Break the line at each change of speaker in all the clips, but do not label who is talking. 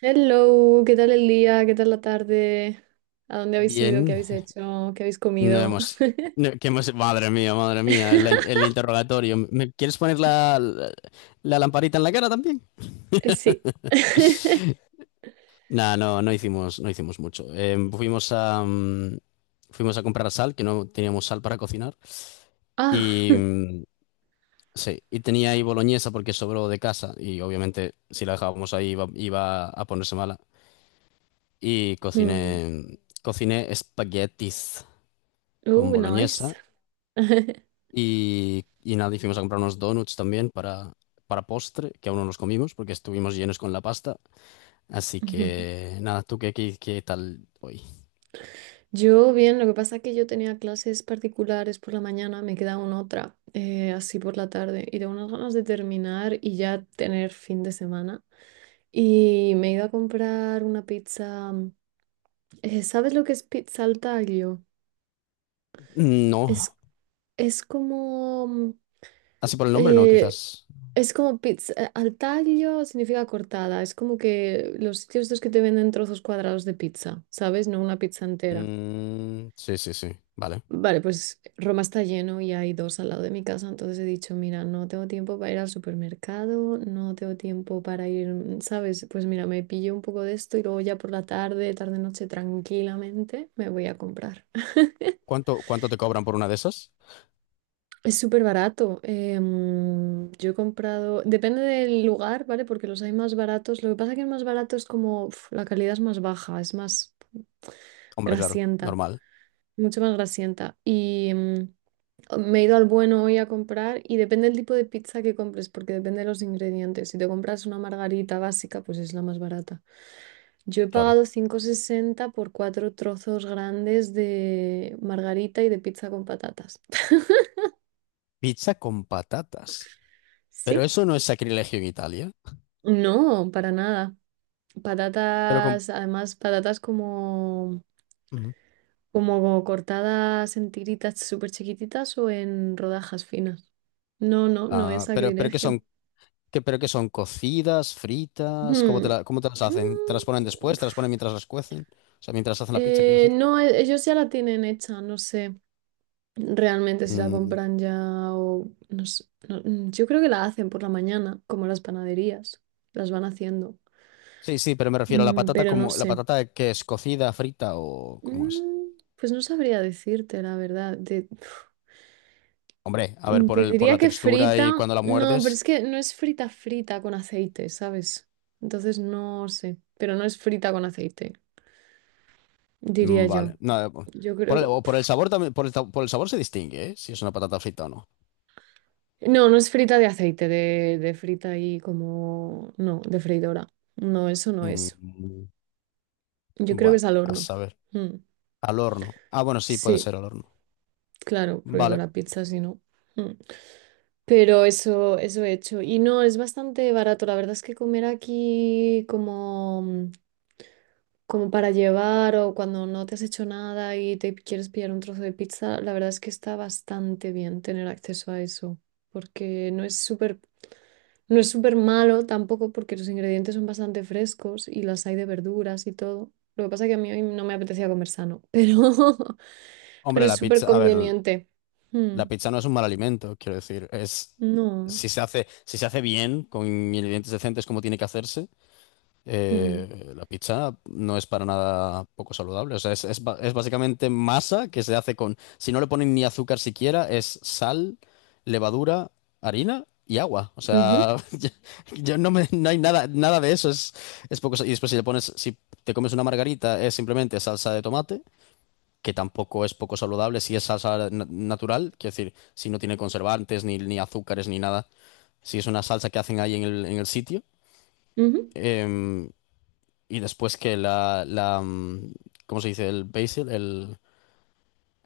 Hello, ¿qué tal el día? ¿Qué tal la tarde? ¿A dónde habéis ido? ¿Qué
Bien,
habéis hecho? ¿Qué habéis
no
comido?
hemos, no, que hemos, madre mía, la in- el, interrogatorio. ¿Me quieres poner la lamparita en la cara también?
Sí.
Nah, no hicimos mucho. Fuimos a comprar sal, que no teníamos sal para cocinar.
Ah,
Y mm, sí, y tenía ahí boloñesa porque sobró de casa y obviamente si la dejábamos ahí iba a ponerse mala. Y cociné,
hmm.
Cociné espaguetis con
Oh, nice.
boloñesa. Y nada, Y fuimos a comprar unos donuts también para postre, que aún no los comimos porque estuvimos llenos con la pasta. Así que nada, ¿tú qué tal hoy?
Yo bien, lo que pasa es que yo tenía clases particulares por la mañana, me queda una otra, así por la tarde, y tengo unas ganas de terminar y ya tener fin de semana. Y me he ido a comprar una pizza. ¿Sabes lo que es pizza al taglio?
No,
Es, es como
así por el nombre, no,
Eh,
quizás.
es como pizza al taglio significa cortada. Es como que los sitios estos que te venden trozos cuadrados de pizza, ¿sabes? No una pizza entera.
Mm, sí, sí, sí, vale.
Vale, pues Roma está lleno y hay dos al lado de mi casa, entonces he dicho, mira, no tengo tiempo para ir al supermercado, no tengo tiempo para ir, ¿sabes? Pues mira, me pillo un poco de esto y luego ya por la tarde, tarde-noche, tranquilamente me voy a comprar.
Cuánto te cobran por una de esas?
Es súper barato. Yo he comprado, depende del lugar, ¿vale? Porque los hay más baratos. Lo que pasa es que el más barato es como, la calidad es más baja, es más
Hombre, claro,
grasienta,
normal,
mucho más grasienta. Y me he ido al bueno hoy a comprar y depende del tipo de pizza que compres, porque depende de los ingredientes. Si te compras una margarita básica, pues es la más barata. Yo he
claro.
pagado 5,60 por cuatro trozos grandes de margarita y de pizza con patatas.
Pizza con patatas. Pero
¿Sí?
eso no es sacrilegio en Italia.
No, para nada.
Pero con...
Patatas, además, patatas como,
Ujú.
como cortadas en tiritas súper chiquititas o en rodajas finas. No, no, no es
Ah, pero que
sacrilegio.
son ¿Qué, pero qué son? ¿Cocidas? ¿Fritas? ¿Cómo
Hmm,
cómo te las hacen? ¿Te las ponen
mm,
después? ¿Te las ponen
pf.
mientras las cuecen? O sea, mientras hacen la pizza, quiero decir.
No, ellos ya la tienen hecha, no sé realmente si la
Mm,
compran ya o no sé. No, mm, yo creo que la hacen por la mañana, como las panaderías, las van haciendo.
sí, sí, pero me refiero a la patata
Pero no
como... ¿La
sé.
patata que es cocida, frita o cómo es?
Mm, pues no sabría decirte la verdad. De
Hombre, a ver,
Te
por
diría
la
que
textura
frita.
y cuando la
No, pero
muerdes...
es que no es frita frita con aceite, ¿sabes? Entonces no sé. Pero no es frita con aceite, diría yo.
Vale. Nada, po-
Yo
Por el,
creo.
o por el sabor también... Por el sabor se distingue, ¿eh? Si es una patata frita o no.
No, no es frita de aceite, de frita y como. No, de freidora. No, eso no es.
Mm,
Yo creo que
bueno,
es al
a
horno.
saber.
Mm.
Al horno. Ah, bueno, sí, puede
Sí,
ser al horno.
claro, porque con
Vale.
la pizza si no. Mm. Pero eso he hecho. Y no, es bastante barato. La verdad es que comer aquí como. Como para llevar o cuando no te has hecho nada y te quieres pillar un trozo de pizza, la verdad es que está bastante bien tener acceso a eso, porque no es súper, no es súper malo tampoco porque los ingredientes son bastante frescos y las hay de verduras y todo. Lo que pasa es que a mí hoy no me apetecía comer sano, pero, pero
Hombre,
es
la
súper
pizza... A ver.
conveniente. Mm,
La pizza no es un mal alimento, quiero decir, es
no.
si se hace bien, con ingredientes decentes como tiene que hacerse,
Mm,
la pizza no es para nada poco saludable. O sea, es básicamente masa que se hace con, si no le ponen ni azúcar siquiera, es sal, levadura, harina y agua. O
ujú,
sea, yo no me, no hay nada, nada de eso, es poco. Y después si le pones, si te comes una margarita, es simplemente salsa de tomate que tampoco es poco saludable, si es salsa natural, quiero decir, si no tiene conservantes, ni, ni azúcares, ni nada, si es una salsa que hacen ahí en el sitio.
ujú.
Em, y después que ¿cómo se dice? El basil, el,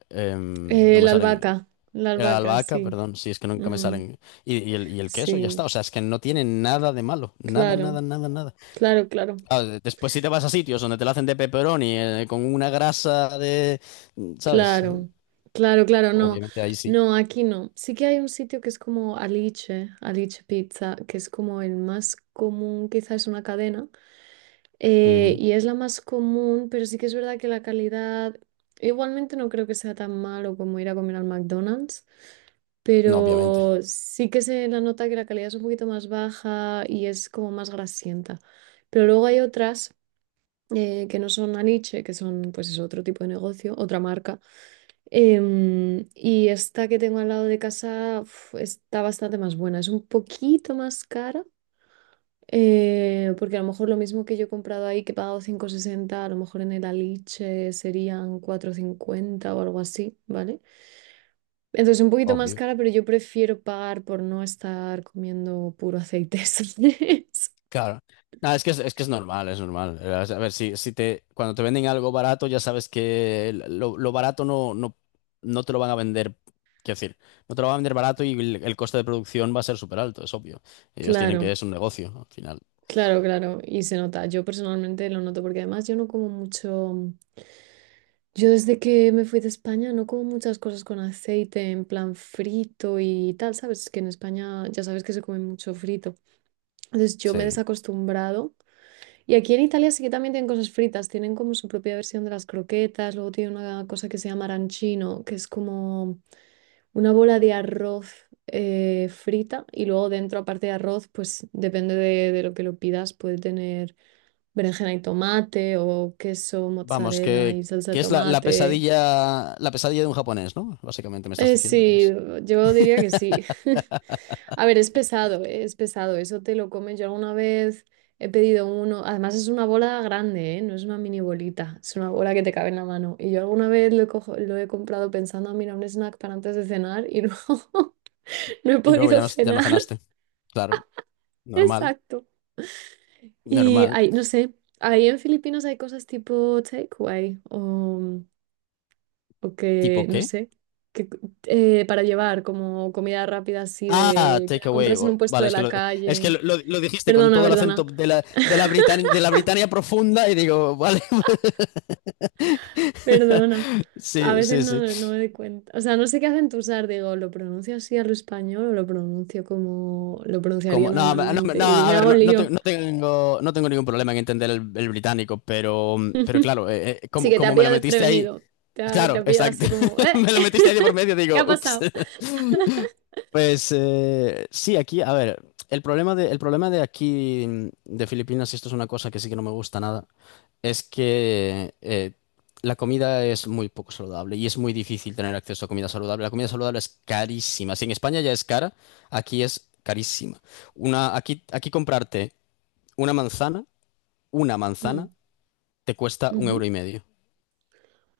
em, no me
La
salen,
albahaca, la
La
albahaca,
albahaca,
sí.
perdón, si es que nunca me
Mm,
salen, y el queso, ya
sí,
está, o sea, es que no tiene nada de malo, nada, nada,
claro,
nada, nada.
claro, claro.
Ah, después si te vas a sitios donde te la hacen de pepperoni, con una grasa de, ¿sabes?
Claro, claro, claro, no,
Obviamente ahí sí.
no, aquí no. Sí que hay un sitio que es como Alice, Alice Pizza, que es como el más común, quizás es una cadena,
Ujú.
y es la más común, pero sí que es verdad que la calidad, igualmente no creo que sea tan malo como ir a comer al McDonald's,
No, obviamente,
pero sí que se la nota que la calidad es un poquito más baja y es como más grasienta. Pero luego hay otras que no son Alice, que son pues es otro tipo de negocio, otra marca. Y esta que tengo al lado de casa uf, está bastante más buena. Es un poquito más cara, porque a lo mejor lo mismo que yo he comprado ahí, que he pagado 5,60 a lo mejor en el Aliche serían 4,50 o algo así, ¿vale? Entonces un poquito más
obvio.
cara, pero yo prefiero pagar por no estar comiendo puro aceite. ¿Sabes?
Claro. No, es que es normal, es normal. A ver, si, si te, cuando te venden algo barato, ya sabes que lo barato no te lo van a vender. Quiero decir, no te lo van a vender barato y el coste de producción va a ser súper alto, es obvio. Ellos tienen que,
Claro.
es un negocio, ¿no? Al final.
Claro, claro, y se nota. Yo personalmente lo noto porque además yo no como mucho. Yo desde que me fui de España no como muchas cosas con aceite, en plan frito y tal, ¿sabes? Que en España ya sabes que se come mucho frito. Entonces yo me he
Sí.
desacostumbrado. Y aquí en Italia sí que también tienen cosas fritas, tienen como su propia versión de las croquetas, luego tiene una cosa que se llama arancino, que es como una bola de arroz frita y luego dentro, aparte de arroz, pues depende de lo que lo pidas, puede tener berenjena y tomate o queso,
Vamos,
mozzarella y salsa de
que es
tomate.
la pesadilla de un japonés, ¿no? Básicamente me estás diciendo que
Sí,
es.
yo diría que sí. A ver, es pesado, eso te lo comes. Yo alguna vez he pedido uno, además es una bola grande, no es una mini bolita, es una bola que te cabe en la mano. Y yo alguna vez lo he comprado pensando, "Ah, mira, un snack para antes de cenar" y no no he
Y luego
podido
ya no
cenar.
cenaste. Claro, normal,
Exacto. Y
normal.
hay, no sé, ahí en Filipinas hay cosas tipo takeaway o que,
¿Tipo
no
qué?
sé, que, para llevar como comida rápida así
Ah,
de que
take
la
away.
compres en un puesto
Vale,
de la
es que
calle.
lo dijiste con
Perdona,
todo el
perdona,
acento de de la Britania profunda y digo, vale,
perdona. A
sí,
veces
sí,
no,
sí.
no me doy cuenta. O sea, no sé qué acentuar, digo, ¿lo pronuncio así al español o lo pronuncio como lo pronunciaría
Como, no, no, no,
normalmente? Y me
A ver,
hago lío.
no tengo, no tengo ningún problema en entender el británico, pero claro,
Sí que te ha
como me lo
pillado
metiste ahí,
desprevenido. Te
claro,
ha pillado así
exacto,
como, ¿eh?
me lo metiste ahí de por medio,
¿Qué ha
digo, ups.
pasado?
Pues sí, aquí, a ver, el problema de aquí, mm, de Filipinas, y esto es una cosa que sí que no me gusta nada, es que la comida es muy poco saludable y es muy difícil tener acceso a comida saludable. La comida saludable es carísima. Si en España ya es cara, aquí es carísima. Aquí comprarte una manzana, una
Mm.
manzana, te cuesta un euro
Ujú.
y medio.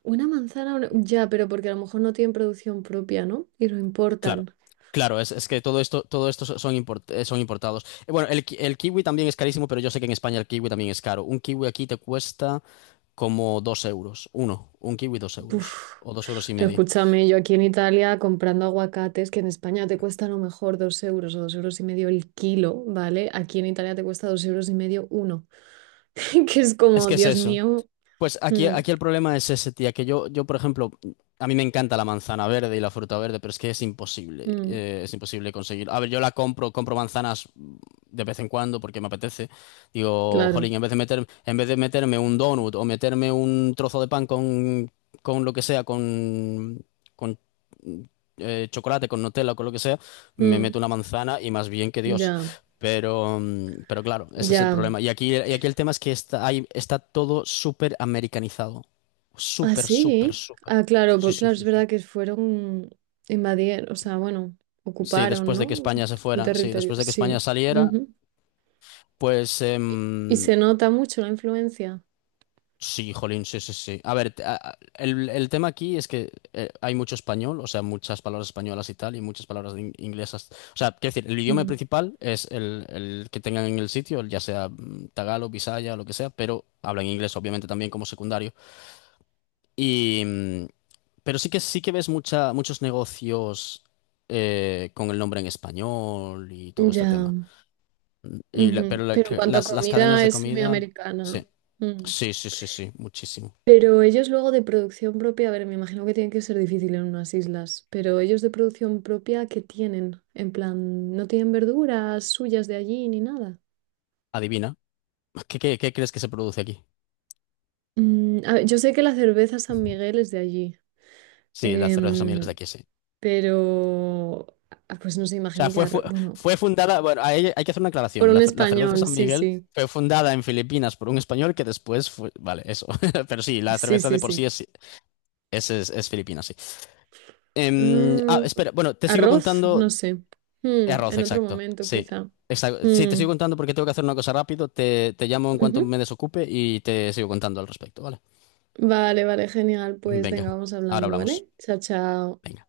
Una manzana, una- ya, pero porque a lo mejor no tienen producción propia, ¿no? Y lo
Claro,
importan.
claro, es, todo esto son importados. Bueno, el kiwi también es carísimo, pero yo sé que en España el kiwi también es caro. Un kiwi aquí te cuesta como dos euros, un kiwi dos euros
Uf.
o dos euros y medio.
Escúchame, yo aquí en Italia comprando aguacates, que en España te cuesta a lo mejor dos euros o dos euros y medio el kilo, ¿vale? Aquí en Italia te cuesta dos euros y medio uno, que es
Es
como,
que es
Dios
eso.
mío,
Pues aquí,
mm,
aquí el problema es ese, tía, que yo, por ejemplo, a mí me encanta la manzana verde y la fruta verde, pero es que
mm,
es imposible conseguir. A ver, yo la compro, compro manzanas de vez en cuando porque me apetece. Digo,
claro,
jolín, en vez de meter, en vez de meterme un donut o meterme un trozo de pan con lo que sea, con chocolate, con Nutella, con lo que sea, me
mm,
meto una manzana y más bien que Dios.
ya,
Pero, mm, pero claro, ese es el
ya.
problema. Y aquí el tema es que está, está todo súper americanizado.
Ah,
Súper, súper,
sí,
súper.
ah, claro,
Sí,
porque
sí,
claro, es
sí, sí.
verdad que fueron, invadieron, o sea, bueno,
Sí,
ocuparon,
después de que
¿no?
España se
El
fuera, sí,
territorio,
después de que España
sí.
saliera, pues
Y y
em,
se nota mucho la influencia.
sí, jolín, sí, sí, sí. A ver, el tema aquí es que hay mucho español, o sea, muchas palabras españolas y tal, y muchas palabras inglesas. O sea, quiero decir, el idioma
Mm.
principal es el que tengan en el sitio, ya sea mm, tagalo, bisaya, lo que sea, pero hablan inglés, obviamente, también como secundario. Y, mm, pero sí que ves mucha, muchos negocios con el nombre en español y todo este
Ya.
tema.
Ujú. Pero en cuanto a
Las cadenas
comida
de
es muy
comida,
americana.
sí,
Mm.
sí, sí, sí, sí, muchísimo.
Pero ellos luego de producción propia, a ver, me imagino que tiene que ser difícil en unas islas, pero ellos de producción propia, ¿qué tienen? En plan, no tienen verduras suyas de allí ni nada.
Adivina, ¿qué, qué, qué crees que se produce aquí?
A ver, yo sé que la cerveza San Miguel es de allí,
Sí, la cerveza San Miguel es de
em,
aquí, sí.
pero ah, pues no sé,
O sea,
imagino que arroz, bueno,
fue fundada, bueno, hay que hacer una
por
aclaración.
un
La cerveza
español,
San
sí,
Miguel
sí,
fue fundada en Filipinas por un español que después fue, vale, eso. Pero sí, la
sí,
cerveza
sí,
de por sí
sí.
es, es filipina, sí. Em, ah,
Mm,
espera, bueno, te sigo
arroz, no
contando.
sé. Mm,
Arroz,
en otro
exacto.
momento,
Sí.
quizá.
Exacto. Sí, te
Mm,
sigo contando porque tengo que hacer una cosa rápido. Te llamo en cuanto
ujú.
me desocupe y te sigo contando al respecto, ¿vale?
Vale, vale, genial. Pues
Venga,
venga, vamos
ahora
hablando,
hablamos.
¿vale? Chao, chao.
Venga.